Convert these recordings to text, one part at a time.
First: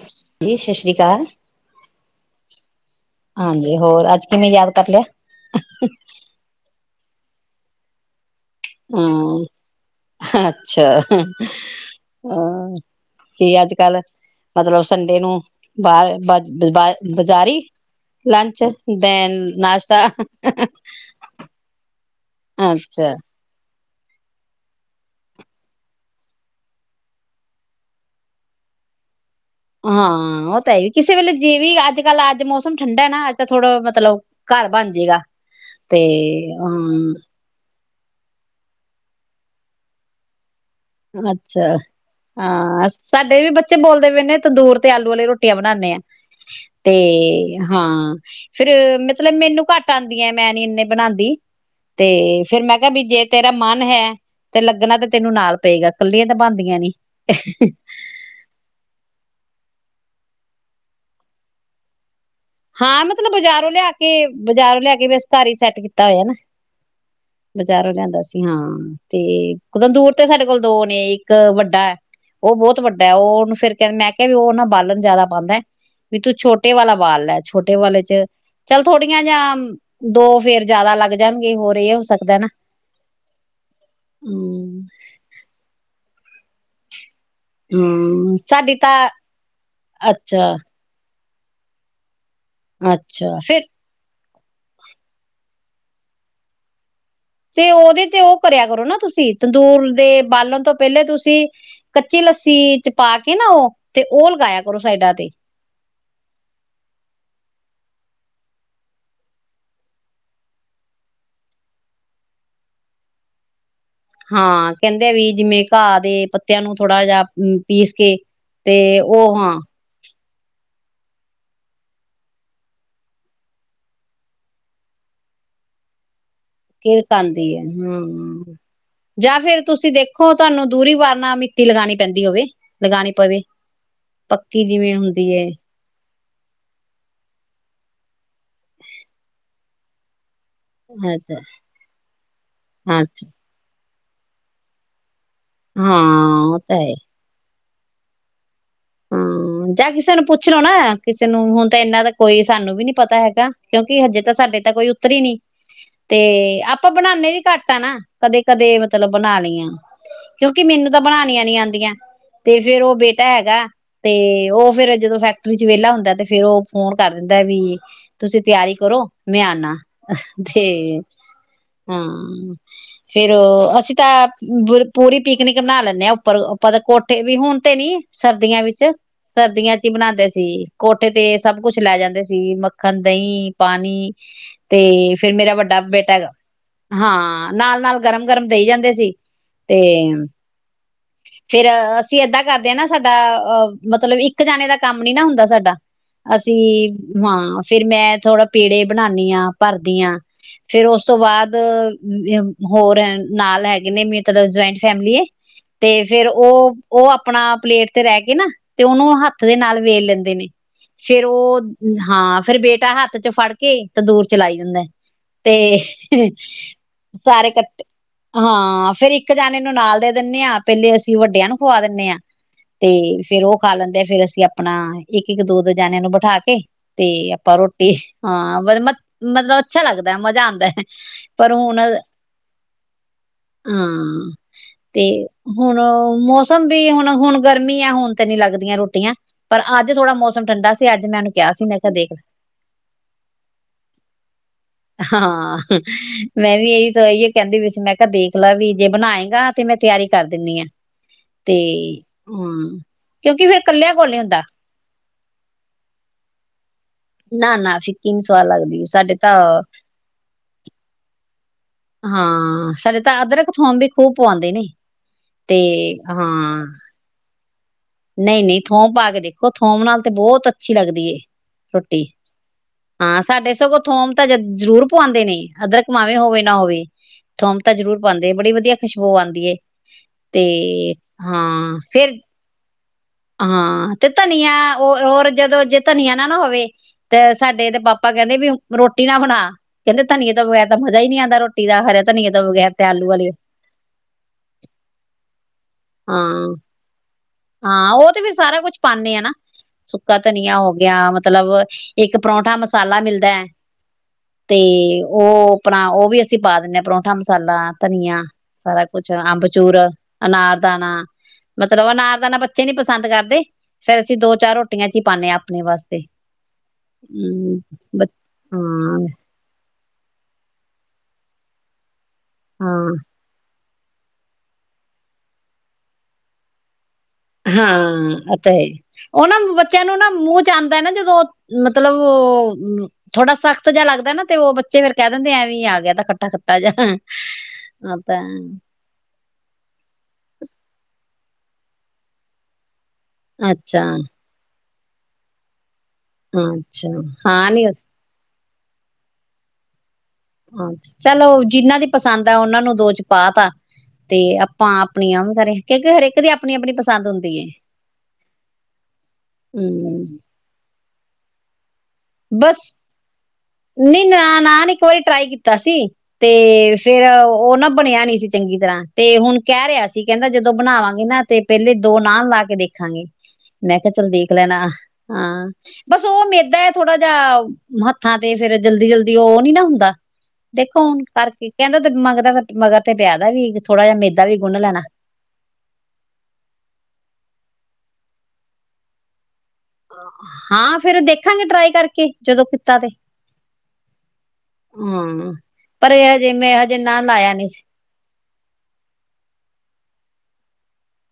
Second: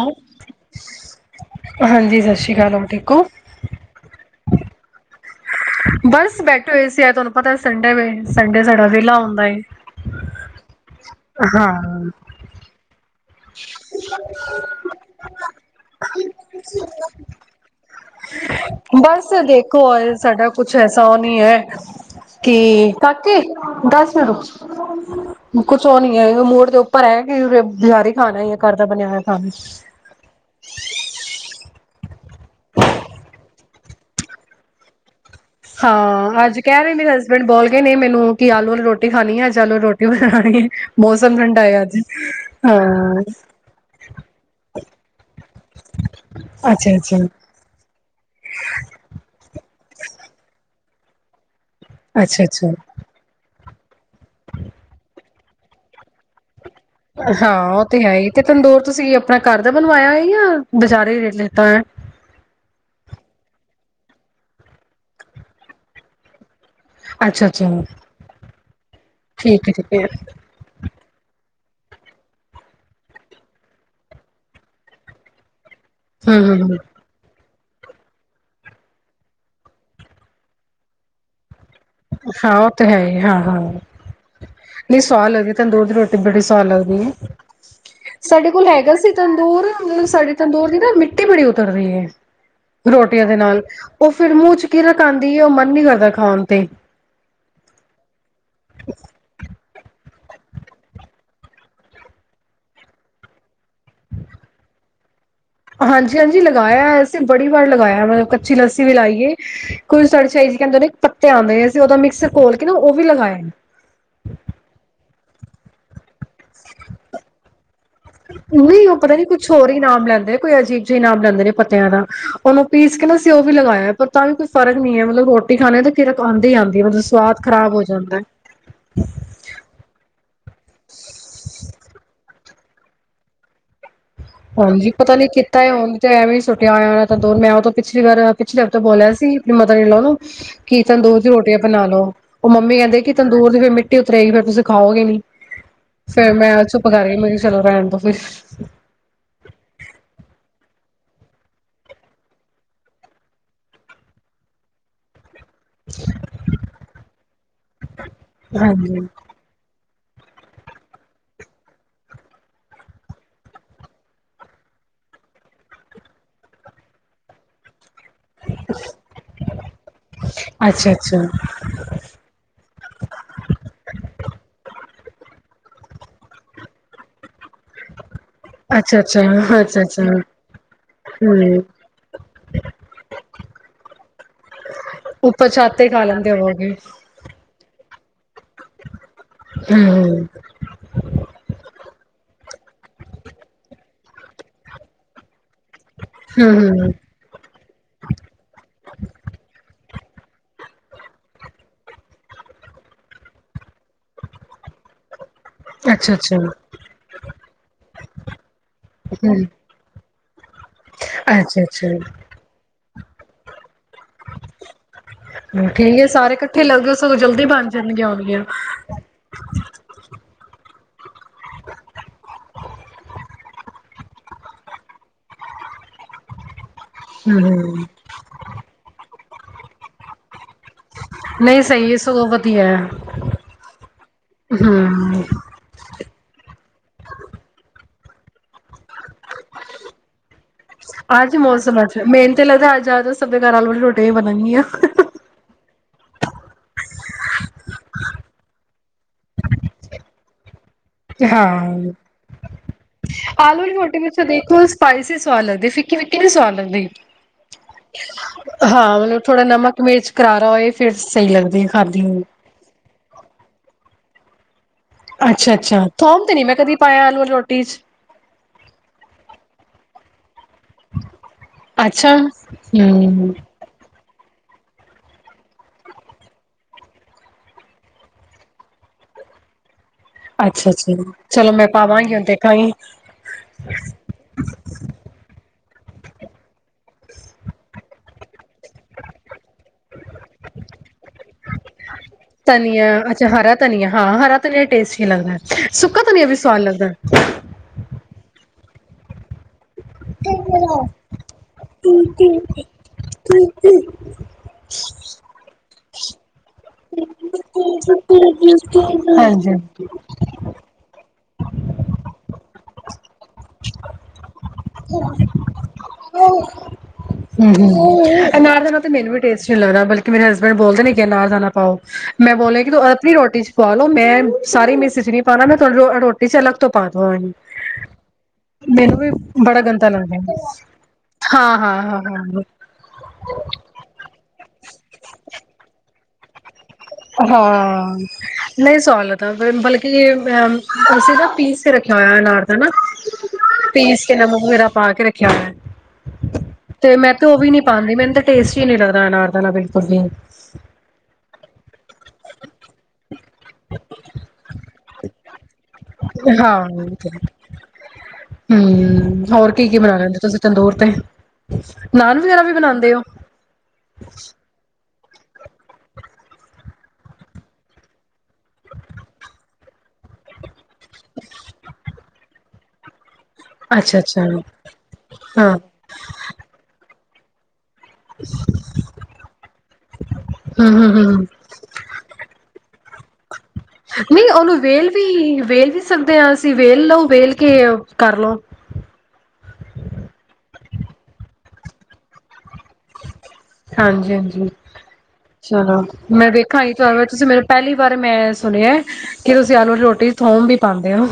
ਜ ਸਤਿ ਸ੍ਰੀ ਅਕਾਲ ਹਾਂਜੀ ਸਤਿ ਸ਼੍ਰੀ ਅਕਾਲ ਹੋਰ ਠੀਕ ਹੋ ਹਾਂਜੀ ਹੋਰ ਅੱਜ ਕਿਵੇਂ ਯਾਦ ਕਰ ਲਿਆ ਬਸ ਬੈਠੇ ਹੋਏ ਸੀ ਯ ਤੁਹਾਨੂੰ ਪਤਾ ਸੰਡੇ ਸੰਡੇ ਸਾਡਾ ਵਿਹਲਾ ਹਮ ਹੁੰਦਾ ਏ ਅੱਛਾ ਹਾਂ ਹ ਕੀ ਅੱਜ ਕੱਲ ਮਤਲਬ ਸੰਡੇ ਨੂੰ ਬਾਹਰ ਬ ਬਾ ਬਾਜ਼ਾਰੀ ਲੰਚ ਬਸ ਦਨ ਦੇਖੋ ਨਾਸ਼ਤਾ ਕੀ ਅੱਛਾ ਕਾਕੇ ਦੱਸ ਮ ਕੁਛ ਉਹ ਨੀ ਹੈ। ਮੋੜ ਦੇ ਉੱਪਰ ਹੈ। ਕਿ ਬਾਰੀ ਖਾਣਾ ਹੀਏ ਘਰ ਦਾ ਬਣਿਆਇਆ ਖਾ ਹਾਂ ਉਹ ਤਾਂ ਇਹ ਵੀ ਕਿਸੇ ਵੇਲੇ ਜੇ ਵੀ ਅੱਜ ਕੱਲ੍ਹ ਅੱਜ ਮੌਸਮ ਠੰਡਾ ਨਾ ਅਜ ਤਾਂ ਥੋੜਾ ਮਤਲਬ ਘਰ ਬਣ ਜਾਏਗਾ। ਹਾਂ ਅੱਜ ਕਹਿ ਰਹੇ ਮੇਰੇ ਹਸਬੈਂਡ ਬੋਲ ਗੇ ਨੇ ਮੈਨੂੰ ਕਿ ਆਲੂ ਰੋਟੀ ਖਾਣੀ ਆ ਅੱਜਲੂ ਰੋਟੀ ਬਣਾਉਣਗੇ। ਅੱਛਾ ਹਾਂ ਸਾਡੇ ਵੀ ਬੱਚੇ ਬੋਲਦੇ ਪਏਦੇ ਤੰਦੂਰ ਤੇ ਆਲੂ ਵਾਲੀ ਰੋਟੀਆਂ ਬਣਾਉਦੇ ਆ ਤੇ ਅੱਛਾ ਅੱਛਾ ਹ। ਫੇਿਰ ਮਤਲਬ ਮੈਨੂੰ ਘੱਟ ਆਉਂਦੀਆਂ ਮੈਂ ਨੀ ਇੰਨੇ ਬਣਾਉਂਦੀ। ਤੇ ਅੱਛਾ ਫਿਰ ਅੱਛਾ ਮੈਂ ਕਿਹਾ ਵੀ ਜੇ ਤੇਰੇ ਤੇਰਾ ਮਨ ਹੈ ਤੇ ਲੱਗਣਾ ਤੇ ਤੈਨੂੰ ਨਾਲ ਪਏਗਾ ਕੱਲੀ ਤਾਂ ਬੰਦ ਹਾਂ ਉਹ ਤੇ ਹੈ। ਹੀ ਤੇ ਤੰਦੂਰ ਤੁਸੀਂ ਆਪਣਾ ਘਰ ਦਾ ਬਣਵਾਇਆ ਵਧਆ ਬਜ਼ਾਰੇ ਹੀ ਰੇਟ ਲਤਾ ਹੈ। ਹਾਂ ਮਤਲਬ ਬਜ਼ਾਰੋਂ ਲਿਆ ਕੇ ਬਜ਼ਾਰੋਂ ਲਿਆ ਕੇ ਵਿਸਤਾਰੀ ਸੈੱਟ ਕੀਤਾ ਹੋਇਆ ਨਾ ਅੱਛਾ ਅੱਛਾ ਬਜ਼ਾਰੋਂ ਲਿਆਂਦਾ ਸੀ ਹਾਂ ਤੇ ਠੀਕ ਹੈ ਕੁਦੋਂ ਠੀਕ ਹੈ ਦੂਰ ਤੇ ਸਾਡੇ ਕੋਲ ਦੋ ਨੇ ਇੱਕ ਵੱਡਾ ਵੱਡਾ ਉਹ ਬਹੁਤ ਵੱਡਾ ਉਹਨੂੰ ਫਿਰ ਕਹਿੰ ਮੈਂ ਕਿਹਾ ਵੀ ਉਹ ਨਾ ਬਾਲਣ ਜਿਆਦਾ ਪਾਉਂਦਾ ਵੀ ਤੂੰ ਹਮ ਹਮ ਛੋਟੇ ਹਮ ਵਾਲਾ ਬਾਲ ਲੈ ਛੋਟੇ ਵਾਲੇ ਚ ਚੱਲ ਥੋੜੀਆਂ ਜਾ ਦੋ ਫੇਰ ਜਿਆਦਾ ਲੱਗ ਜਾਣਗੇ ਹੋਰ ਇਹ ਹੋ [unintelligible] ਸਕਦਾ ਨਾ ਹਾਂ ਉਹ ਤੇ ਹੈ ਹੀ ਹਾਂ ਹਾਂ ਹਮ ਨਹੀਂ ਸਵਾਦ ਲੱਗਦੀ ਤੈਨੂੰ ਦੋੱਧ ਰੋਟੀ [unintelligible] ਤੇ ਬੜੀ ਸਦ ਲੱਗਦੀ ਆ [unintelligible] ਹਮ ਸਾਡੇ ਕੋਲ ਸਾਡੀ ਹੈਗਾ ਤਾਂ ਸੀ ਤੰਦੂਰ ਮਤਲਬ ਸਾਡੇ ਅੱਛਾ ਤੰਦੂਰ ਦੀ ਨਾ ਮਿੱ [unintelligible] ਮਿੱਟੀ ਬੜੀ ਉਤਰ ਰਹੀ ਹੈ [unintelligible] ਰੋਟੀਆਂ ਦੇ ਅੱਛਾ ਫੇਰ ਨਾਲ ਉਹ [unintelligible] ਫਿਰ ਮੂੰਹ ਚ ਕਿਰ ਖ ਆਂਦੀ ਹੈ ਉਹ ਮਨ ਨੀ ਕਰਦਾ ਖਾਣ ਤੇ [unintelligible] ਤੇ ਉਹਦੇ ਤੇ ਉਹ ਕਰਿਆ ਕਰੋ ਨਾ ਤੁਸੀਂ [unintelligible] ਦੂਰ ਦੇ ਬਾਲਣ ਤੋਂ ਪਹਿਲੇ ਤੁਸੀਂ ਕੱਚੀ ਲੱਸੀ ਚ ਪਾ ਕੇ ਨਾ ਉਹ ਤੇ ਉਹ ਲਗਾਇਆ ਕਰੋ ਸਾਈਡਾਂ ਤੇ [unintelligible] ਹਾਂਜੀ ਹਾਂਜੀ ਲਗਾਇਆ ਅਸੀਂ ਬੜੀ ਵਾਰ ਲਗਾਇਆ ਮਤਲਬ ਕੱਚੀ ਲੱਸੀ ਵੀ ਲਾਈਏ ਕੁਝ ਸਾਾਈ ਜ ਕਹਿੰਦੇ ਇੱਕ ਪੱਤੇ ਆਉਂਦੇ ਅਸੀਂ ਉਹਦਾ ਮਿਕਸਰ ਖੋਲ ਕੇ ਨਾ ਉਹ ਵੀ ਲਗਾਏ [unintelligible] ਹਾਂ ਕਹਿੰਦੇ ਵੀ ਜਿਵੇਂ ਘਾਹ ਦੇ ਪੱਤੇ [unintelligible] ਤਿਆਂ ਨੂੰ ਥੋੜਾ ਜਿਹਾ ਪੀਸ ਕੇ ਤੇ ਨਹੀਂ ਪਤਾ ਨੀ ਉਹ ਕੁਛ ਹਾਂ ਹੋਰ ਹੀ [unintelligible] ਕੋਈ ਅਜੀਬ ਜਿਹੀਪ ਲੈਂਦੇ ਨੇ ਪੱਤਿਆਂ ਦਾ ਉਹਨੂੰ ਪੀਸ ਕੇ ਨਾ ਸਿਓ ਵੀ ਲਗਾਇਆ ਪਰ ਤਾਂ ਵੀ ਕੋਈ ਫਰਕ ਨੀ ਹੈ ਮਤਲਬ ਰੋਟੀ ਖਾਣੇ ਦਾ ਕਿਰਕ ਆਉਂਦੀ ਹੀ [unintelligible] ਆਉਂਦੀ ਹੈ, ਮਤਲਬ ਸਵਾਦ ਕਿਰਕਦੀ ਹੈ ਖ਼ਰਾਬ ਹੋ ਜਾਂਦਾ ਹੈ ਹਮ ਜਾਂ ਫਿਰ ਤੁਸੀਂ ਦੇਖੋ [unintelligible] ਤੁਹਾਨੂੰ ਦੂਰੀ ਵਾਰ ਨਾਲ ਮਿੱਟੀ ਲਗਾਉਣੀ ਪੈਂਦੀ ਹੋਵੇ [unintelligible] ਲਗਾਉਣੀ ਪਵੇ [unintelligible] ਪੱਕੀ ਹਾਂਜੀ ਜਿਵੇਂ ਪਤਾ ਨੀ ਹੁੰਦੀ ਕਿੱ ਹੈ ਕੀਤਾ ਉਹ ਤੇ ਐਵੇਂ ਸੁੱਟਿਆ ਹੋਇਆ ਤਾਂ ਦੋ ਮੈਂ ਉਹ ਤੋਂ ਪਿਛਲੀ ਵਾਰ ਪਿਛਲੇ ਹਫ਼ ਤੋਂ ਬੋਲਿਆ ਸੀ [inaudible] [unintelligible] ਕਿ ਤੰਦੂਰ ਦੀ ਅੱਛਾ ਰੋਟੀਆਂ ਬਣਾ ਲੋ ਉਹ ਮੰਮੀ ਕਹਿੰਦੇ ਕਿ ਅੱਛਾ ਤੰਦੂਰ ਦੀ ਫਿਰ ਮਿੱਟੀ [unintelligible] ਰਟੀ ਉਤਰੇਗੀ ਫਿਰ ਤੁਸੀਂ ਖਾਉਗੇ [unintelligible] ਫੇਿਰ ਹਾਂ ਮੈਂ ਉਹ ਤਾਂ ਚੁੱਪ ਹੈ ਕਰ ਰਹੀ ਮੈਨੂੰ ਚਲੋ [unintelligible] ਰਹਿਣ ਦੋ ਫਿਰ [unintelligible] ਹਮ ਜਾਂ ਕਿਸੇ ਨੂੰ ਪੁੱਛ ਲਓ ਨਾ ਕਿਸੇ ਨੂੰ ਹੁਣ ਤਾਂ ਇਹਨਾਂ ਦਾ ਕੋਈ ਸਾਨੂੰ ਵੀ ਨੀ ਪਤਾ ਹੈਗਾ ਕਿਉਂਕਿ ਹਜੇ ਤਾਂ ਸਾਡੇ ਤਾਂ ਕੋਈ ਉੱਤਰਰੀ ਹੀ ਨੀ [unintelligible] ਤੇ ਆਪਾਂ ਬਣਾਉਂਦੇ ਵੀ ਘੱਟ ਆ ਨਾ ਕਦੇ ਕਦੇ ਹਾਂਜੀ ਮਤਲਬ ਬਣਾ ਲਈ ਆ [unintelligible] ਕਿਉਂਕਿ ਮੈਨੂੰ ਤਾਂ ਬਣਾਉਣੀਆਂ ਨੀ ਆਉਂਦੀਆਂ ਤੇ ਫੇਰ ਉਹ ਬੇਟਾ ਹੈਗਾ [unintelligible] ਤੇ ਉਹ ਫਿਰ ਜਦੋਂ ਫੈਕਟਰੀ ਚ ਵਿਹਲਾ ਹੁੰਦਾ ਤੇ ਫਿਰ ਉਹ ਫੋਨ ਕਰ ਦਿੰਦਾ ਵੀ [unintelligible] ਤੁਸੀਂ ਤਿਆਰੀ ਕਰੋ ਮੈਂ ਆਨਾ ਤੇ ਅੱਛਾ ਅੱਛਾ ਹਾਂ ਫੇਿਰ ਅਸੀਂ ਤਾਂ ਬੁਰ [unintelligible] ਪੂਰੀ ਪਿਕਨਿਕ ਬਣਾ ਲੈਂਦੇ ਹਾਂ ਉੱਪਰ ਆਪਾਂ ਦੇ ਕੋਠੇ ਵੀ ਹੁਣ [unintelligible] ਤੇ ਨੀ ਸਰਦੀਆਂ ਵਿੱਚ [unintelligible] ਅੱਛਾ ਅੱਛਾ ਸਰਦੀਆਂ ਅੱਛਾ ਚ ਹੀ ਅੱਛਾ ਬਣਾਉਂਦੇ ਸੀ ਕੋਠੇ ਤੇ ਹਮ ਸਭ ਕੁਛ ਲੈ ਜਾਂਦੇ ਸੀ ਮੱਖਣ ਦਹੀਂ ਪਾਣੀ ਤੇ ਫੇਿਰ ਉੱਪਰ ਮੇਰਾ ਛੱਤ ਵੱਡਾ ਤੇ ਖਾ ਬੇਟਾ ਲੈਂਦੇ ਹੈਗਾ ਹੋਵੋਗੇ ਹਾਂ ਨਾ [unintelligible] ਨਾਲ ਨਾਲ ਗਰਮ ਗਰਮ ਦੇਈ ਜਾਂਦੇ ਸੀ [unintelligible] ਤੇ ਹੂੰ, ਫਿਰ [unintelligible] ਅਸੀਂ ਏਦਾਂ ਕਰਦੇ ਹਾਂ ਨਾ ਸਾਡਾ ਅਹ [unintelligible] ਮਤਲਬ ਇੱਕ ਜਾਣੇ ਦਾ ਕੰਮ ਨੀ ਨਾ ਹੁੰਦਾ ਸਾਡਾ [unintelligible] ਅਸੀਂ ਹੂੰ, ਹਾਂ ਫਿਰ ਮੈਂ ਥੋੜਾ ਪੀੜੇ ਬਣਾਉਾਨਦੀ ਹਾਂ ਭਰ [unintelligible] ਦੀਆਂ ਫੇਰ ਉਸ ਤੋਂ ਬਾਅਦ ਹੋਰ ਨਾਲ ਹੈਗੇ ਨੇ ਮਤਲਬ ਜੁਆਇੰਟ ਫੈਮਿਲੀ ਤੇ ਫੇਰ ਅੱਛਾ-ਅੱਛਾ, ਉਹ ਉਹ ਆਪਣਾ ਪਲੇਟ ਤੇ ਰਹਿ ਕੇ ਨਾ ਤੇ ਉਹਨੂੰ ਹੂੰ, ਹੱਥ ਦੇ ਨਾਲ ਲੈਂਦੇ ਨੇ ਫੇਰ ਉਹ ਅੱਛਾ-ਅੱਛਾ। ਹਾਂ, ਫੇਰ ਬੇਟੇ ਤਾਂ ਹੱਥ ਚ ਫੜ ਕੇ ਦੂਰ ਚਲਾਈ ਜਾਂਦਾ ਤੇ ਠੀਕ ਹੈ ਸਾਰੇ ਇਕੱਠੇ ਲੱਗਦੇ ਸਗੋਂ ਜਲਦੀ ਸਾਰੇ ਬਣ ਕੱਠੇ ਜਾਣਗੀਆਂ ਹੋਣਗੀਆਂ। ਹਾਂ, ਫੇਰ ਇੱਕ ਜਾਣੇ ਨੂੰ ਨਾਲ ਦੇ ਦਿੰਦੇ ਹਾਂ। ਪਹਿਲੇ ਅਸੀਂ ਅਸੀ ਵੱਡਿਆਂ ਨੂੰ ਖਵਾ ਦਿੰਦੇ ਹਾਂ ਤੇ ਫੇਰ ਉਹ ਫਿਰ ਅਸੀਂ ਆਪਣਾ ਇੱਕ ਇੱਕ ਦੋ ਦੋ ਜਣਿਆਂ ਨੂੰ ਬਿਠਾ ਕੇ ਤੇ ਆਪਾਂ ਹੂੰ, ਰੋਟੀ ਹਾਂ ਮਤਲਬ ਅੱਛਾ ਲੱਗਦਾ, ਮਜਾ ਆਉਦਾ। ਪਰ ਨਹੀਂ ਹੁਣ ਹਾਂ ਸਹੀ ਹੈ ਸਗੋਂ ਵਧੀਆ ਹੈ। ਤੇ ਹੂੰ, ਹੁਣ ਮੌਸਮ ਵੀ ਹੁਣ ਹੁਣ ਗਰਮੀ ਆ ਹੁਣ ਤਾਂ ਨੀ ਲਗਦੀਆਂ ਰੋਟੀ ਪਰ ਅੱਜ ਥੋੜਾ ਮੌਸਮ ਠੰਡਾ ਸੀ, ਅੱਜ ਮੈ ਉਸਨੂੰ ਕਿਹਾ ਸੀ, ਮੈਂ ਮੌਸਮ ਕਿਹਾ ਅੱਛਾ ਦੇਖ, ਮੈਨੂੰ ਤੇ ਲੱਗਦਾ ਅੱਜ ਜ਼ਿਆਦਾ ਸਭ ਦੇ ਘਰ ਆਲੂ ਵਾਲੀ ਰੋਟੀਆਂ ਹੀ ਬਣਨਗੀਆਂ। ਹਾਂ ਮੈਂ ਵੀ ਇਹੀ ਕਹਿੰਦੀ ਪਈ ਸੀ, ਮੈਂ ਕਿਹਾ ਦੇਖ ਡੋਕਲਾ ਵੀ ਜੇ ਬਣਾਏਗਾ ਤੇ ਮੈਂ ਤਿਆਰੀ ਕਰ ਦਿੰਦੀ ਆ। ਤੇ ਹਾਂ। ਹਾਂ। ਆਲੂ ਦੀ ਰੋਟੀ ਵਿੱਚ ਬਿਲਕੁਲ ਤਿੱਖੀ ਸਵਾਦ ਲੱਗਦੀ, ਫਿੱਕੀ ਫਿੱਕੀ ਨੀ ਸਵਾਦ ਲੱਗਦੀ। ਨਾ ਨਾ ਫਿੱਕੀ ਨੀ ਸਵਾਦ ਲੱਗਦੀ ਹਾਂ, ਸਾਡੇ ਮਤਲਬ ਤਾਂ ਥੋੜਾ ਨਮਕ ਮਿਰਚ ਕਰਾਰਾ ਹੋਏ ਫਿਰ ਸਹੀ ਲੱਗਦੀ। ਖਾਧੀ ਨੂੰ। ਹਾਂ, ਸਾਡੇ ਤਾਂ ਅਦਰਕ, ਥੋਮ ਵੀ ਖੂਬ ਪਵਾਉਂਦੇ ਨੇ ਅੱਛਾ, ਤੇ ਅੱਛਾ ਥੋਮ ਤੇ ਨੀ ਮੈਂ ਹਾਂ ਕਦੀ ਪਾਇਆ ਆਲੂ [unintelligible] ਨਹੀਂ ਨਹੀਂ ਥੋਮ ਪਾ ਕੇ ਦੇਖੋ, ਥੋਮ ਨਾਲ ਤੇ ਬਹੁਤ ਅੱਛੀ ਲੱਗਦੀ ਰੋਟੀ, ਅੱਛਾ, ਹਾਂ ਹੂੰ। ਸਾਡੇ ਸਗੋਂ ਥੋਮ ਤਾਂ ਜ਼ਰੂਰ ਪਵਾਉਂਦੇ ਨੇ, ਅਦਰਕ ਭਾਵੇ ਹੋਵੇ ਨਾ ਹੋਵੇ, ਥੋਮ ਤਾਂ ਜ਼ਰੂਰ ਪਾਉਦੇ, ਬੜੀ ਵਧੀਆ ਖੁਸ਼ਬੂ ਆਉਂਦੀ ਹੈ। ਅੱਛਾ, ਅੱਛਾ ਚਲੋ ਮੈਂ ਫੇਰ ਪਾਵਾਂਗੀ ਹੁਣ ਦੇਖਾਂਗੀ। ਹਾਂ ਤੇ ਧਨੀਆ ਉਹ ਹੋਰ ਜਦੋਂ ਧਨੀਆ ਨਾ ਨਾ ਹੋਵੇ। ਤੇ ਸਾਡੇ ਇਹਦੇ ਪਾਪਾ ਕਹਿੰਦੇ ਵੀ ਰੋਟੀ ਨਾ ਬਣਾ, ਕਹਿੰਦੇ ਧਨੀਏ ਤੋਂ ਬਗੈਰ ਤਾਂ ਮਜ਼ਾ ਹੀ ਨਹੀਂ ਆਉਂਦਾ, ਰੋਟੀ ਦਾ ਹਰੇ ਧਨੀਏ ਤੋਂ ਬਗੈਰ ਤੇ ਧਨੀਆ ਆਲੂ ਅੱਛਾ ਵਾਲੀ, ਹਰਾ ਧਨੀਆ ਹਾਂ ਹਰਾ ਧਨੀਆ ਟੇਸਟੀ ਲੱਗਦਾ ਸੁੱਕਾ ਧਨੀਆ ਵੀ ਹਾਂ ਸਵਾਦ ਲੱਗਦਾ ਹਾਂ, ਉਹ ਤੇ ਵੀ ਸਾਰਾ ਕੁਛ ਪਾਣੇ ਆ ਨਾ ਸੁੱਕਾ ਧਨੀਆ ਹੋ ਗਿਆ ਮਤਲਬ ਇੱਕ ਪਰੌਂਠਾ ਮਸਾਲਾ ਮਿਲਦਾ ਹੈ ਤੇ ਉਹ ਆਪਣਾ ਉਹ ਵੀ ਅਸੀਂ ਪਾ ਦਿੰਦੇ ਹਾਂ ਪਰੌਂਠਾ ਮਸਾਲਾ ਧਨੀਆ ਸਾਰਾ ਕੁਛ ਹਾਂਜੀ ਅੰਬਚੂਰ ਅਨਾਰ ਦਾਣਾ ਮਤਲਬ ਅਨਾਰਦਾਨਾ ਬੱਚੇ ਨੀ ਪਸੰਦ ਕਰਦੇ ਫੇਰ ਅਸੀਂ ਦੋ ਚਾਰ ਰੋਟੀਆਂ ਚ ਹੀ ਪਾਉਂਦੇ ਹਾਂ ਆਪਣੇ ਵਾਸਤੇ ਹੂੰ, ਬ ਅਨਾਰ ਦਾ ਨਾਲ ਤੇ ਹਾਂ, ਮੈਨੂੰ ਵੀ ਟੇਸਟ ਨਹੀਂ ਲੱਗਦਾ ਬਲਕਿ ਮੇਰੇ ਹਸਬੈਂਡ ਬੋਲਦੇ ਨੇ ਕਿ ਅਨਾਰ ਪਾਓ ਮੈਂ ਬੋਲਿਆ ਕਿ ਤੂੰ ਹਾਂ, ਆਪਣੀ ਰੋਟੀ 'ਚ ਸਾਰੀ ਮੈਸਿਜ ਨਹੀਂ ਪਾਉਣਾ ਮੈਂ ਤੋਂ ਰੋਟੀ ਚਚ ਅੱਗ ਤੋਂ ਪਾ ਹਾਂ ਹਾਂ ਐ ਤਾਂ ਉਹ ਨਾ ਬੱਚਿਆਂ ਨੂੰ ਨਾ ਮੂੰਹ ਵਿੱਚ ਆਉਂਦਾ ਨਾ ਜਦੋਂ ਹਾਂ ਹਾਂ ਮਤਲਬ ਹਾਂ ਹਾਂ ਥੋੜਾ ਸਖ਼ਤ ਜਿਹਾ ਲੱਗਦਾ ਨਾ ਤੇ ਉਹ ਬੱਚੇ ਫੇਰ ਕਹਿ ਦਿੰਦੇ ਐਵੇਂ ਆ ਗਿਆ ਤਾਂ ਖ ਤਕ ਹਾਂ ਨਹੀਂ ਸੁ ਲ ਬਲਕਿ ਅਸੀਂ ਨਾ ਪੀਸ ਕੇ ਰੱਖਿਆ ਹੋਇਆ ਅਨਾਰਦਾਨਾ ਅੱਛਾ, ਪੀਸ ਕੇ ਨਮਕ ਵੇਰਾ ਪਾ ਕੇ ਰੱਖਿਆ ਹੋਇ ਅੱਛਾ ਤੇ ਮੈਂ ਤੇ ਉਹ ਵੀ ਹਾਂ ਨੀ ਪਾਉਂਦੀ ਮੈਨੂੰ ਟੇਸਟੀ ਨੀ ਲੱਗਦਾ ਅਨਾਰਦਾਨਾ ਬਿਲਕੁਲ ਵੀ ਜਿਨ੍ਹਾਂ ਦੇ ਪਸੰਦ ਆ ਉਹਨਾਂ ਨੂੰ ਦੋ ਚ ਪਾ ਤਾ ਤੇ ਆਪਾਂ ਆਪਣੀ ਉਹ ਵੀ ਕਰੇ ਕਿਉਂਕਿ ਹਰੇਕ ਦੀ ਆਪਣੀ ਹਾਂ ਆਪਣੀ ਪਸੰਦ ਹੁੰਦੀ ਹੈ ਹਮ ਹਮ ਬਸ ਨਾਨ ਵਗੈਰਾ ਵੀ ਬਣਾਉਂਦੇ ਹੋ ਨਨ ਨਾਨ ਇੱਕ ਵਾਰੀ ਟਰਾਈ ਕੀਤਾ ਸੀ ਤੇ ਫੇਰ ਉਹ ਨਾ ਬਣਿਆ ਨ ਸੀ ਚੰਗੀ ਤਰ੍ਹਾਂ ਤੇ ਹੁਣ ਕਹਿ ਰਿਹਾ ਸੀ ਕਹਿੰਦਾ ਜਦੋਂ ਬਣਾਵਾਂਗੇ ਨਾ ਤੇ ਪਹਿਲੇ ਦੋ ਨਾਨ ਲਾ ਕੇ ਦੇਖਾਂਗੇ ਮੈਂ ਕਿਹਾ ਅੱਛਾ ਚੱਲ ਅੱਛਾ ਦੇਖ ਲੈਣਾ ਹਾਂ ਬਸ ਉਹ ਮੇਦਾ ਹੈ ਥੋੜਾਹਾ ਮਤ ਥਾਂ ਤੇ ਫੇਰ ਜਲਦੀ ਜਲਦੀ ਉਹ ਨੀ ਨਾ ਹੁੰਦਾ ਦੇਖੋ ਹਮ ਹੁਣ ਹਮ ਕਰਕੇ ਕਹਿੰਦਾ ਤੇ ਮਗਰ ਦਾ ਮਗਰ ਤੇ ਪਿਆਦਾ ਵੀ ਥੋੜ੍ਹਾ ਜਿਹਾ ਮੇਦਾ ਨਹੀਂ ਵੀ ਉਹਨੂੰ ਗੁੰਨ ਲੈਣਾ ਵੇਲ ਵੀ ਵੇਲ ਵੀ ਸਕਦੇ ਹਾਂ ਅਸੀਂ ਵੇਲ ਲਓ ਵੇਲ ਕੇ ਕਰ ਲੋ ਹਾਂ ਫੇਰ ਦੇਖਾਂਗੇ ਟਰਾਈ ਕਰਕੇ ਜਦੋਂ ਕੀਤਾ ਤੇ ਹਾਂਜੀ ਹਾਂਜੀ ਹਾਂ ਚਲੋ ਪਰ ਇਹ ਮੈਂ ਹਜੇ ਵੇਖਾਂ ਜ ਹਜੇ ਨਾ ਤੁਹਾਡੇ ਤੁਸੀਂ ਲਾਇਆ ਮੇਨੂੰ ਨਹੀਂ ਸੀ ਪਹਿਲੀ ਵਾਰ ਮੈਂ ਸੁਣਿਆ ਕਿ ਤੁਸੀਂ ਆਲੂ ਦੀ ਰੋਟੀ ਥੋਮ ਵੀ ਪਾਉਂਦੇ ਹੋ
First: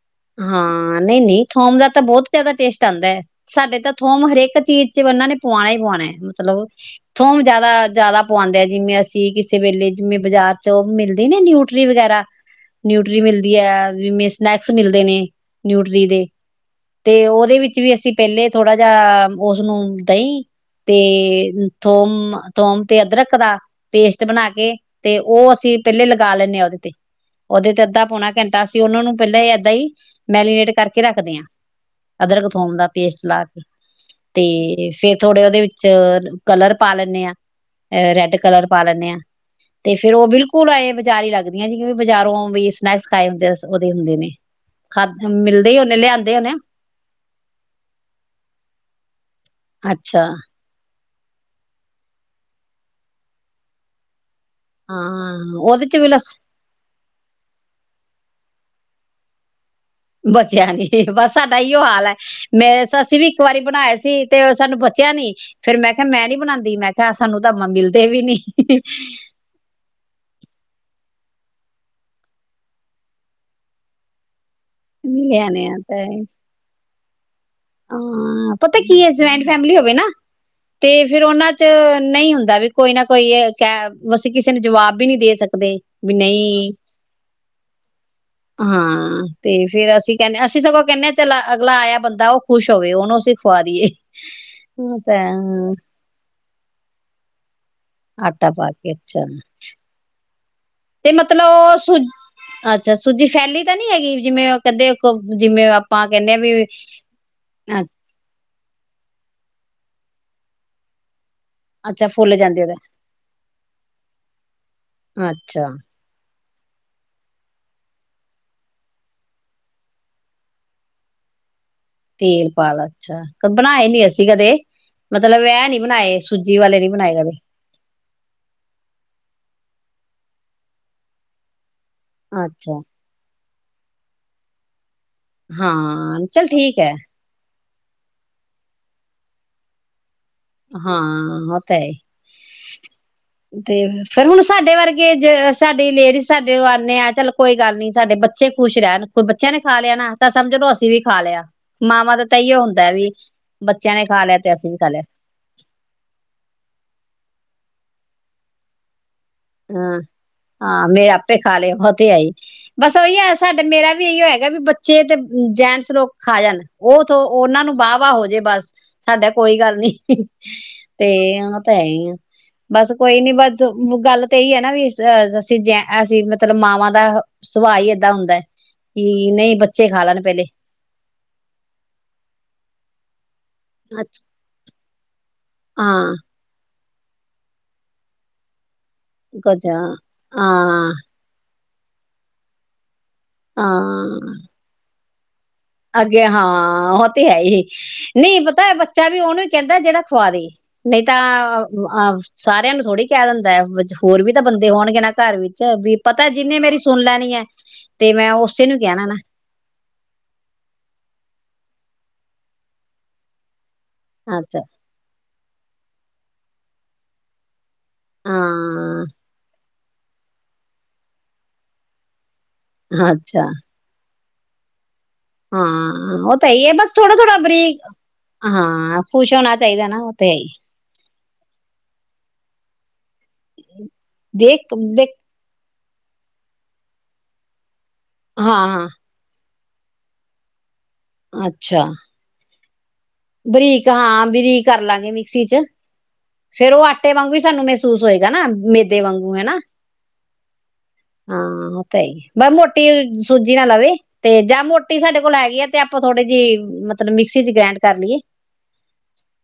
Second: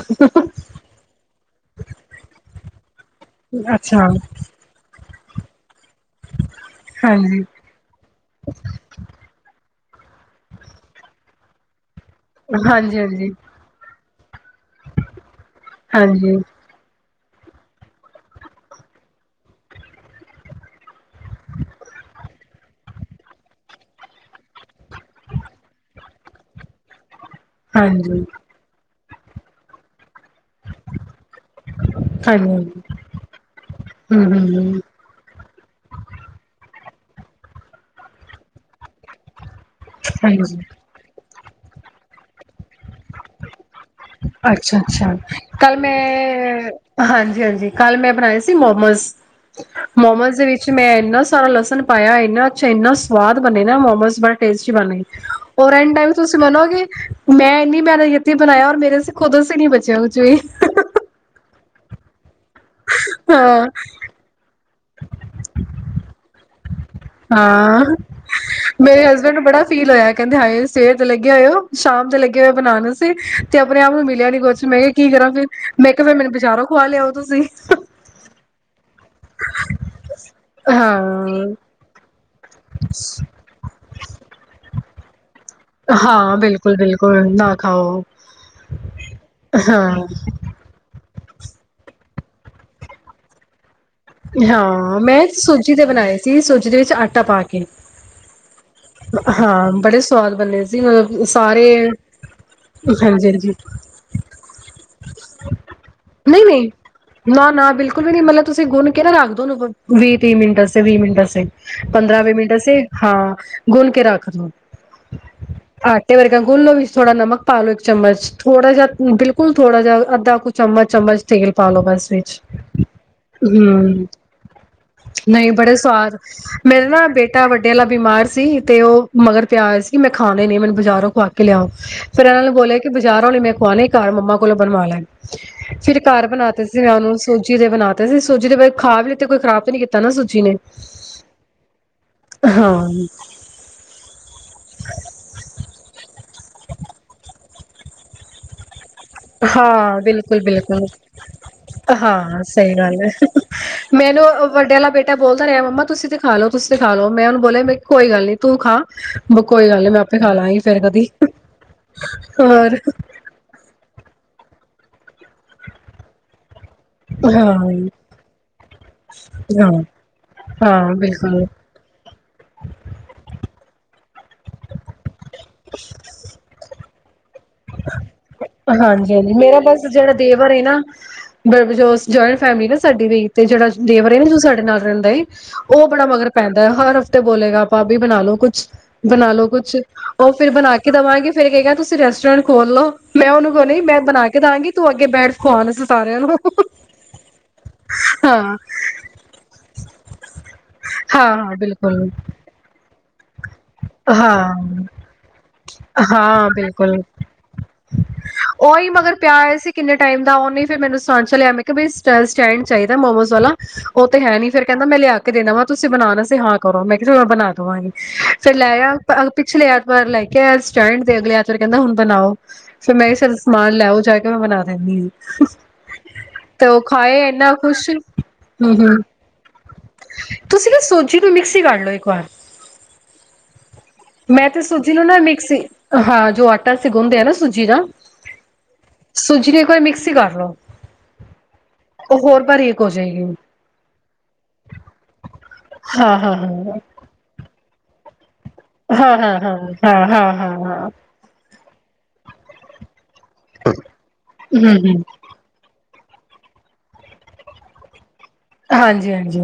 ਹਾਂ ਨਹੀਂ ਨਹੀਂ ਥੋਮ ਦਾ ਤਾਂ ਬਹੁਤ ਜ਼ਿਆਦਾ ਟੇਸਟ ਆਉਂਦਾ ਹੈ ਸਾਡੇ ਤਾਂ ਅੱਛਾ ਥੋਮ ਹਰੇਕ ਚੀਜ਼ ਵਿੱਚ ਉਹਨਾਂ ਨੇ ਪਆਣਾ ਹੀ ਪਆ ਮਤਲਬ ਥੋਮ ਹਾਂਜੀ ਜਿਆਦਾ ਜਿਆਦਾ ਪਉਂਦੇ ਆ ਜਿਵੇਂ ਅਸੀਂ ਕਿਸੇ ਵੇਲੇ ਜਿਵੇਂ ਬਾਜ਼ਾਰ ਚ ਉਹ ਮਿਲਦੀ ਨੇ ਨਿਊਟਰੀ ਵਗੈਰਾ ਹਾਂਜੀ ਨਿਊਟਰੀ ਹਾਂਜੀ ਮਿਲਦੀ ਹੈ ਮੇਿਸਨੇੇਚ ਮਿਲਦੇ ਨੇ ਨਿਊਟਲੀ ਦੇ ਹਾਂਜੀ ਤੇ ਉਹਦੇ ਵਿੱਚ ਵੀ ਅਸੀਂ ਪਹਿਲੇ ਥੋੜਾ ਜਾਿਹਾ ਉਸਨੂੰ ਦਹੀਂ ਤੇ ਥੋਮ-ਥੋਮ ਤੇ ਅਦਰਕ ਦਾ ਪੇਸਟ ਬਣਾ ਕੇ ਤੇ ਉਹ ਅਸੀਂ ਪਹਿਲੇ ਲਾ ਲੈਂਦੇਾਂ ਹਾ ਉਹਦੇ ਤੇ ਉਹਦੇ ਤੇ ਹਾਂਜੀ ਅੱਧਾ-ਪੌਣਾ ਘੰਟਾ ਅਸੀ ਉਹਨਾ ਨੂੰ ਪਹਿਲੇ ਦਾਈ ਮੈਰੀਨੇਟ ਕਰਕੇ ਰੱਖਦੇ ਹਾਂ, ਅਦਰਕ-ਥੋਮ ਹਾਂਜੀ ਦਾ ਪੇਸਟ ਲਾ ਕੇ ਹੂੰ ਹੂੰ ਤੇ ਫੇਰ ਥੋੜੇ ਉਹਦੇ ਵਿੱਚ ਕਲਰ ਪਾ ਲੈਂਦੇ ਹਾਂ, ਏ ਰੈੱਡ ਕਲਰ ਪਾ ਲੈਂਦੇ ਹਾਂ ਤੇ ਫੇਰ ਉਹ ਹਾਂਜੀ ਬਿਲਕੁਲ ਐਂ ਵਿਚਾਰ ਹੀ ਲੱਗਦਾ ਜ ਜਿਵੇ ਵੀ ਬਜ਼ਾਰੋਂ ਵੀ ਸਨੈਕਸ ਖਾਏ ਹੁੰਦੇ ਉਹਦੇ ਹੁੰਦੇ ਨੇ ਅੱਛਾ, ਖਾ ਅੱਛਾ। ਮਿਲਦੇ ਕੱਲ ਹੀ ਮੈਂ, ਉਹਨੇ ਲਿਆਂਦੇ ਹੋਣੇ ਹਾਂਜੀ-ਹਾਂਜੀ। ਕੱਲ ਮੈਂ ਬਣਾਏ ਸੀ ਮੋਮਸ, ਅੱਛਾ ਮੋਮਸ ਦੇ ਵਿੱਚ ਮੈਂ ਇਹਨਾਂ ਸਾਰਾ ਲਸਣ ਪਾਇਆ ਹੋਏ ਨਾ ਇੰਨਾ ਅੱਛਾ ਇੰਨਾ ਸਵਾਦ ਬਣੇੇ ਨਾ ਮੋਮੋਸ ਬਤ ਬੋਤ ਤਸਟੀ ਬਣਨ ਹੈ ਹਾਂ ਹੋਏ ਉਹਦੇ ਐਂਡ ਚ ਵੀ ਟਾਈਮ ਤੇ ਲਸ ਤੁਸੀਂ ਮੰਨੋਗੇ ਮੈਂ ਨਹੀਂ ਮੈਂਨ ਯਤੀ ਬਣਾਇਆਔਰ ਮੇਰੀ ਸੀਂ ਖੁਦ ਅਸੀਂ ਬ ਬਚਿਆ ਨੀ ਬਸ ਸਾਡੇ ਤਾ ਇਓ ਹਾਲ ਹੈ। ਮੈਂ ਅੱਸੀਂ ਵੀ ਇੱਕ ਵਾਰੀ ਹਾਂ ਬਣਾਏ ਸੀ ਤੇ ਸਾਨੂੰ ਪੁੱਛਿਆ ਨੀ ਫਿਰ ਮੈਂ ਕਿਹਾ ਮੈਂ ਨੀ ਬਣਾਉਂ ਮੈਂ ਕਿਹਾ ਸਾਨੂੰ ਤਾਂ ਹਾਂ, ਮਿਲਦੇ ਵੀ ਨੀ ਮੇਰੇ ਹਸਬੈਂਡ ਨੂੰ ਬੜਾ ਫੀਲ ਹੋਇਆ ਕਹਿੰਦੇ ਹਾਏ ਸਵੇਰ ਤੇ ਲੱਗੇ ਹੋਏ ਹੋ ਸ਼ਾਮ ਤੇ ਲੱਗੇ ਹੋਏ ਬਣਾਨ ਸੀ ਤੇ ਆਪਣੇ ਆਪ ਨੂੰ ਮਿਲਿਆ ਨੀ ਕੁਛ ਨਹੀਂ, ਮੈਂ ਕਿਹਾ ਕੀ ਕਰਾਂ ਫਿਰ ਲਿਆਣੇ ਆ ਮੈਂ ਤਾਂ ਕਿਹਾ ਫਿਰ ਮੈਨੂੰ ਬਜਾਰੋ ਖਿਲਾ ਲਿਆਓ। ਤੁਸੀਂ ਹਾਂ, ਪਤਾ ਕਿ ਜੁਆਇੰਟ ਫੈਮਿਲੀ ਹੋਵੇ ਨਾ ਤੇ ਫੇਿਰ ਹਾਂ ਉਹਨਾਂ ਚ ਨਹੀਂ ਹੁੰਦਾ ਦਾ ਵੀ ਕੋਈ ਨਾ ਕੋਈ ਕਹਿ ਅਸੀਂ ਕਿਸੇ ਨੂੰ ਜਵਾਬ ਵੀ ਨਹੀਂ ਦੇ ਸਕਦੇ ਵੀ ਹਾਂ ਨਹੀਂ ਬਿਲਕੁਲ ਬਿਲਕੁਲ ਨਾ ਖਾਓ। ਹਾਂ, ਤੇ ਫੇਰ ਹਾਂ ਅਸੀਂ ਕਹਿੰਦੇ ਅਸੀਂ ਸਗੋਂ ਕਹਿੰਦੇ ਹ ਚ ਅਗਲਾ ਆਇਆ ਬੰਦਾ ਉਹ ਖੁਸ਼ ਹੋਵੇ ਉਹਨੂੰ ਅਸੀਂ ਖਵਾ ਦਈਏ। [unintelligible] ਹਾਂ ਮੈਂ ਸੂਜੀ ਦੇ ਬਣਾਏ ਸੀ ਸੂਜੀ [unintelligible] ਜਿਹਦੇ ਵਿੱਚ ਆਟਾ ਪਾ ਕੇ [unintelligible] ਆਟਾ ਪਾ ਕੇ ਅੱਛਾ ਹਾਂ ਬੜੇ ਸਵਾਦ ਬੰਨੇ ਸੀ ਤੇ ਸਾਰੇ ਮਤਲਬ ਸੂ ਅੱਛਾ ਸੂਜੀ ਹਾਂਜੀ ਹਾਂਜੀ ਫੈਲੀ ਤਾਂ ਨੀ ਹੈਗੀ ਜਿਵੇਂ ਕਹਿੰਦੇ ਜਿਵੇਂ ਆਪਾਂ ਕਹਿੰਦੇ ਆ ਨਹੀਂ ਵੀ ਨਹੀਂ ਅ [unintelligible] ਉੋਨ ਵੀਹ ਤੀਹ ਮਿੰਟ ਸ ਵੀਹ ਮਿੰਟ ਸੀ [unintelligible] ਅੱਛਾ ਪੰਦਰਾਂਵੇਂ ਫੁੱਲ ਮਿੰਟ ਜਾਂਦੇ ਹਾਂ ਗੁੰਨ ਕੇ ਰੱਖ ਦਿ ਉਹਦਾ ਅੱਛਾ ਆਠੇ ਵਰ [unintelligible] ਗੰ ਗੁਲੋ ਵਿੱਚ ਥੋੜਾ ਨਮਕ ਪਾਾਲ ਲੋ ਇੱਕ ਚਮ ਥੜਾ ਜਿਹਾ ਬਿਲਕੁਲ ਥੋੜਾ ਜਿਹਾ ਅੱਧਾ ਕੁ ਚਮਚ ਚਮਚ ਤੇਲ [unintelligible] ਤੇਲ ਪਾ ਅੱਛਾ ਕ [unintelligible] ਹਮ ਨਹੀਂ ਇਹ ਬੜੇ ਨੀ ਸਵਾਦ ਬਣਾਏ ਸੂਜੀ ਵਾਲੇ ਮੇਰੇ ਨੀ ਨਾ ਬਣਾਏ ਕਦੇ ਬੇਟਾ ਵੱਡਿਆਂ ਵਾਲ ਬਿਮਾਰ ਸੀ ਤੇ ਉਹ ਮਗਰ [unintelligible] ਪਿਆ ਆਇਆ ਸੀ ਮੈਂ ਖਾਣੇ ਨੇ ਮੈਨੂੰ ਬਾਰੋਂ ਖਵਾ ਕੇ ਲਿਆ [unintelligible] ਫਿਰ ਇਹਨਾਂ ਨੂੰ ਅੱਛਾ ਬੋਲਿਆ ਕਿ ਬਜ਼ਾਰੋਂ ਨ ਮੈਂ [unintelligible] ਖਣੇ ਘਰ ਮੰਮਾ ਕੋਲ ਬਣਵਾ ਲੈਣ [unintelligible] ਫਿਰ ਹਾਂ ਘਰ ਚੱਲ ਬਣਾਤੇ ਠੀਕ ਸੀ ਹੈ ਮੈਂ ਉਹਨੂੰ ਸੋ [unintelligible] ਚਿਦੇ ਬਣਾਦੇ ਸੀ [unintelligible] ਸੂਜੀ ਦੇ ਬਾਰੇ ਖਾ ਵੀ ਲ ਕੋਈ ਖਰਾਬ ਨੀ ਕੀਤਾ ਨਾ ਸੂ [unintelligible] ਹਾਂ ਉਹ ਤਾਂ ਹਾਂ ਤੇ ਫਿਰ ਹੁਣ ਸਾਡੇ ਵਰਗੇ ਜ ਸਾਡੀ ਲੇਡੀਜ਼ ਸਾਡੇ ਆਉਂਦੇ ਆ ਚੱਲ [unintelligible] ਕੋਈ ਗੱਲ ਨੀ ਸਾਡੇ ਬੱਚੇ ਖੁਸ਼ ਰਹਿਣ [unintelligible] ਕੋਈ ਬੱਚਿਆਂ ਨੇ ਖਾ ਲਿਆ ਹਾਂ ਨਾ ਤਾਂ ਬਿਲਕੁਲ ਸਮਝ ਲਓ ਬਿਲਕੁਲ ਅਸੀਂ ਵੀ ਖਾ ਲਿਆ ਮਾਵਾਂ ਦਾ ਤਾਂ ਹਾਂ ਇਓ ਸਹੀ ਹੁੰਦਾ ਗੱਲ ਵੀ ਹੈ ਬੱਚਿਆਂ ਨੇ ਖਾ ਲਿਆ ਤੇ ਅਸੀਂ ਵੀ ਖਾ ਲਿਆ [unintelligible] ਤਾਂ ਰਿਹਾ ਮੰਮਾ ਤੁਸੀਂ ਤੇ ਖਾ ਲੋ ਤੁਸੀਂ ਖਾ ਲੋ ਮੈਂ ਉਹਨੂੰ ਬੋਲਿਆ ਮ ਕੋਈ ਗੱਲ ਨੀ ਤੂੰ ਖਾ ਕੋਈ [unintelligible] ਗੱਲ ਨੀ ਹਮ ਮੈਂ ਆਪੇ ਖਾ ਲਾਂਗੀ ਫੇਰ ਹਾਂ ਕਦੀ ਮੇਰੇ ਆਪੇ ਖਾ ਲਏ ਬ ਤੇ ਆਈ ਹੋਰ ਬਸ ਉਹੀ ਆ ਸਾਡਾ ਮੇਰਾ ਵੀ ਇਹੀ ਹੋਇਆ [unintelligible] ਹੈਗਾ ਵੀ ਬੱਚੇ ਤੇ ਜੈਂਟਸ ਲੋਕ ਖਾ ਜਾਣ [unintelligible] ਉਹਥ ਹਾਂ ਉਹਨਾਂ ਨੂੰ ਵਾਹ ਵਾਹ ਹੋ ਜੇ ਬਸ ਸਾਡਾ ਕੋਈ ਹਾਂ ਗੱਲ ਨੀ ਹਾਂ ਤੇ ਬਿਲਕੁਲ ਉਹ ਤਾਂ ਹੈਈ ਆ ਬਸ ਕੋਈ ਨੀ ਬਸ ਗੱਲ [unintelligible] ਨਾ ਵੀ ਅਹ ਅਸੀਂ ਜ ਅਸੀਂ ਮਤਲਬ ਮ [unintelligible] ਆਦਾ [unintelligible] ਹਾਂਜੀ ਹਾਂਜੀ ਨਹੀਂ ਮੇਰਾ ਬਸ ਬੱਚੇ ਖਾ ਜਿਹੜਾ ਲੈਣ ਪਹਿਲੇ ਦੇਵਰ ਹੈ ਨਾ ਬ ਜਇੰਟ ਫੈਮਿਲੀ ਨਾ ਸਾਡੀ ਵੀ [unintelligible] ਤੇ ਜਿਹੜਾ ਦੇਵਰੇ ਅੱਛ ਨਾ ਸਾਡੇ ਨਾਲ [unintelligible] ਰਿੰ [unintelligible] ਉਹ ਬੜਾ ਹਾਂ ਮਗਰ ਪੈਂਦਾ ਹਰ ਤੇ ਬੋਲੇਗਾ ਆਪਾਂਭ ਵੀ ਬਣਾ ਲੋ ਕੁੱਛ ਬਣਾ ਲਓ ਕੁਝ ਕੁੱਛ ਹਾਂ ਉਹ ਫਿਰ ਬਣਾ ਕੇ ਦੇਵਾਂਗੇ ਫੇਿਰ ਕਹਿ ਗਿਆ ਤੁਸੀਂ [inaudible] ਰੈਸਟ [inaudible] ਸਸਟਰੈਂਟੋਲ੍ਹੋ ਮੈਂ ਉਹਨੂੰ ਨੀ ਮੈਂ ਬਣਾ ਹਾਂ ਕੇ ਦਵਾਂਗੀ ਤੂੰ ਅੱਗੇ [inaudible] ਬੈਠ ਖਵਾਣ ਅਸੀਂ ਸਾਰਿਆਂ ਅੱਗੇ ਨੂੰ ਹਾਂ ਉਹ ਤੇ ਹੈ ਹਾਂ ਨਹੀਂ ਪਤਾ ਬੱਚਾ ਵੀ ਉਹਨੇ ਕਹਿੰਦਾ ਜਿਹੜਾ ਖਵਾ ਦੇ ਨਹੀਂ ਹਾਂ ਹਾਂ ਤਾਂ ਬਿਲਕੁਲ ਸਾਰਿਆਂ ਨੂੰ ਥੋੜੀ [unintelligible] ਦਾ ਹੋਰ ਵੀ ਤਾਂ ਹਾਂ ਬੰਦੇ ਹੋਣਗੇ ਨਾ ਘਰ ਵਿੱਚ ਵੀ ਪਤਾ ਹਾਂ ਜਿੰਹਨੇ ਮੇਰੀ ਸੁਣ ਬਿਲਕੁਲ ਲੈਣੀ ਹੈ ਤੇ ਮੈਂ ਉਸੇ ਨੂੰ ਉਹੀ ਕਹਿਣਾ ਨਾ ਮਗਰ ਪਿਆ ਹੋਇਆ ਸੀ ਕਿੰਨੇ ਟਾਈਮ ਦਾ ਉਹਨੇ ਫਿਰ ਮੈਨੂੰ ਸਚ ਲਿਆ ਮੈਂ ਕਿਹਾ ਬ ਸਟੈਂਡ ਚਾਹੀਦਾ ਮੋਮੋਜ਼ ਵਾਲਾ ਉਹ ਤੇ ਹੈ ਨੀ ਅੱਛਾ ਫਿਰ ਕਹਿੰਦਾ ਮੈਂ ਲਿਆ ਕੇ ਦੇਣਾ ਵਾਂ ਤੁਸੀਂ ਬਣਾ ਸੀ ਹਾਂ ਕਰੋ ਮੈਂ ਕਿਹਾ ਬਣਾ ਦਵਾਂਗੀ ਤੇ ਲੈ ਆ ਹਾਂ ਪਿਛਲੇ ਪਰਾਰ ਲੈ ਕੇ ਆ ਸਟੈਂਡ ਦੇ ਅਗਲੇ ਆਤਾਰ ਕਹਿੰਦਾ ਹੁਣ ਬਣਾਓ ਫਿਰ ਮੈਂ ਸ ਅੱਛਾ ਸਮਾਨ ਲੈਓ ਜਾ ਕੇ ਬਣਾ ਦੇ ਨਿਊਜ਼ ਹਾਂ ਉਹ ਤਾਂ ਹੈ ਹੈ ਬਸ ਥੋੜਾ ਥੋੜਾ ਇੰਨਾ ਬਰੀਕ ਖੁਸ਼ ਹੂੰ ਹੂੰ ਹਾਂ ਖ਼ੁਸ਼ ਹੋਣਾ ਚਾਹੀਦਾ ਨਾ ਉਹ ਤੇ ਹੈ ਹੀ ਚੀ ਤੂੰ ਮਿਕ੍ਸੀ ਕਢ ਲ ਇੱਕ ਵਾਰ ਮੈਂ ਦੇਖ ਤੇ ਸੂਜੀ ਨੂੰ ਦੇਖ ਨਾ ਮਿਕਸੀ ਹਾਂ ਜੋ ਆਟਾ ਸ ਗੋਂਦੇ ਆ ਨਾ ਸੂਜੀ ਨਾ ਹਾਂ ਹਾਂ ਦੂਜੀ ਨੇ ਇੱਕ ਵਾਰੀ ਮਿਕਸੀ ਕਰ ਲ ਲੋ ਅੱਛਾ ਉਹ ਹੋਰ ਬਾਰੀ ਬਰੀਕ ਹਾਂ ਬਰੀਕ ਕਰ ਲਾਂਗੇ ਮਿਕਸੀ ਚ [unintelligible] ਫਿਰ ਉਹ ਆਟੇ ਵਾਂਗ ਹੀ ਸਾਨੂੰ ਮਿਸ [unintelligible] ਨਾ ਮੇਦੇ ਹਾਂ ਵਾਂਗੂ ਹਾਂ ਹਾਂ ਹਨਾ ਹਾਂ ਹਾਂ ਹਾਂ ਹਾਂ ਹਾਂ ਤੇਹੀ [unintelligible] ਮੋਟੀ ਸੂਜੀ ਨਾ ਲਵੇ ਤੇ ਜਾਂ ਹੂੰ ਮੋਟੀ ਹੂੰ ਸਾਡੇ ਕੋਲ ਹੈਗੀ ਹੈ ਤੇ ਆਪਾਂ ਥੋੜੇ ਜਿਹੇ ਮਤਲਬ ਮਿਕਸੀ ਚ ਗ੍ਰੈਂਡ ਕਰ ਲਈਏ ਹਾਂਜੀ ਹਾਂਜੀ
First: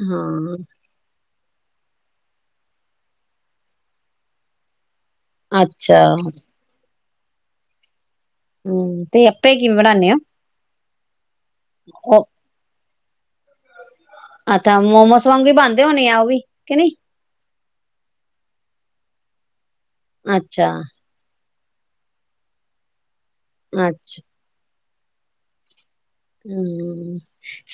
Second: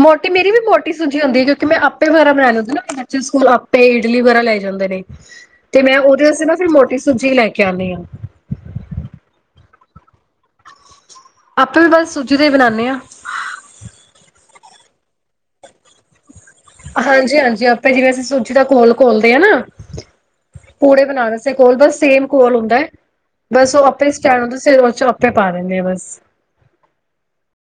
ਮੋਟੀ ਮੇਰੀ ਹਾਂ ਵੀ ਮੋਟੀ ਹੁੰਦੀ ਕਿਂਕਿ ਮੈਂ ਆਪੇ ਵੈਰਾ ਬਣਾ ਲੈਂਦੀਦਾ ਨਾ ਬੱਚੇ ਸਕੂਲ ਆਪੇ ਇਡਲੀ ਵਗੈਰਾ ਲੈ ਜਾਂਦੇ ਨੇ ਤੇ ਮੈਂ ਅੱਛਾ ਉਹਦੇ ਵਾਸਤੇ ਨਾ ਫਿਰ ਮੋਟੀ ਤੁੂਜੀ ਲੈ ਕੇ ਆਉਂਦੇ ਆ ਹਮ ਤੇ ਆਪੇ ਕਿਵੇਂ ਬਣਾਦੇ ਆ ਆਪਾਂ ਵੀ ਬਸ ਸੂਜੀ ਦਾ ਹੀ ਬਨਾਦੇ ਹਾਂ ਅੱਛਾ ਮੋਮੋਸ ਵਾਂਗ ਹੀ ਬਣਦੇ ਹੋਣੇ ਆ ਉਹ ਵੀ ਕਿ ਨਹੀਂ ਹਾਂਜੀ ਹਾਂਜੀ ਜਿਵੇਂ ਅਸੀਂ ਸੂਜੀ ਦਾ ਘੋਲ ਖੋਲਦੇ ਹ ਨਾ ਅੱਛਾ। ਚੇ ਕੋਲ ਦ ਸੇਮ ਕੋਲ ਹੁੰਦੈ। ਬਸ ਔ ਆਪੇ ਅੱਛਾ ਸਟੈਂਡ ਹੂਦੈ [unintelligible] ਚੋਪੇ ਪਾ ਰਿੰਦੇ ਐ ਬਸ। [inaudible]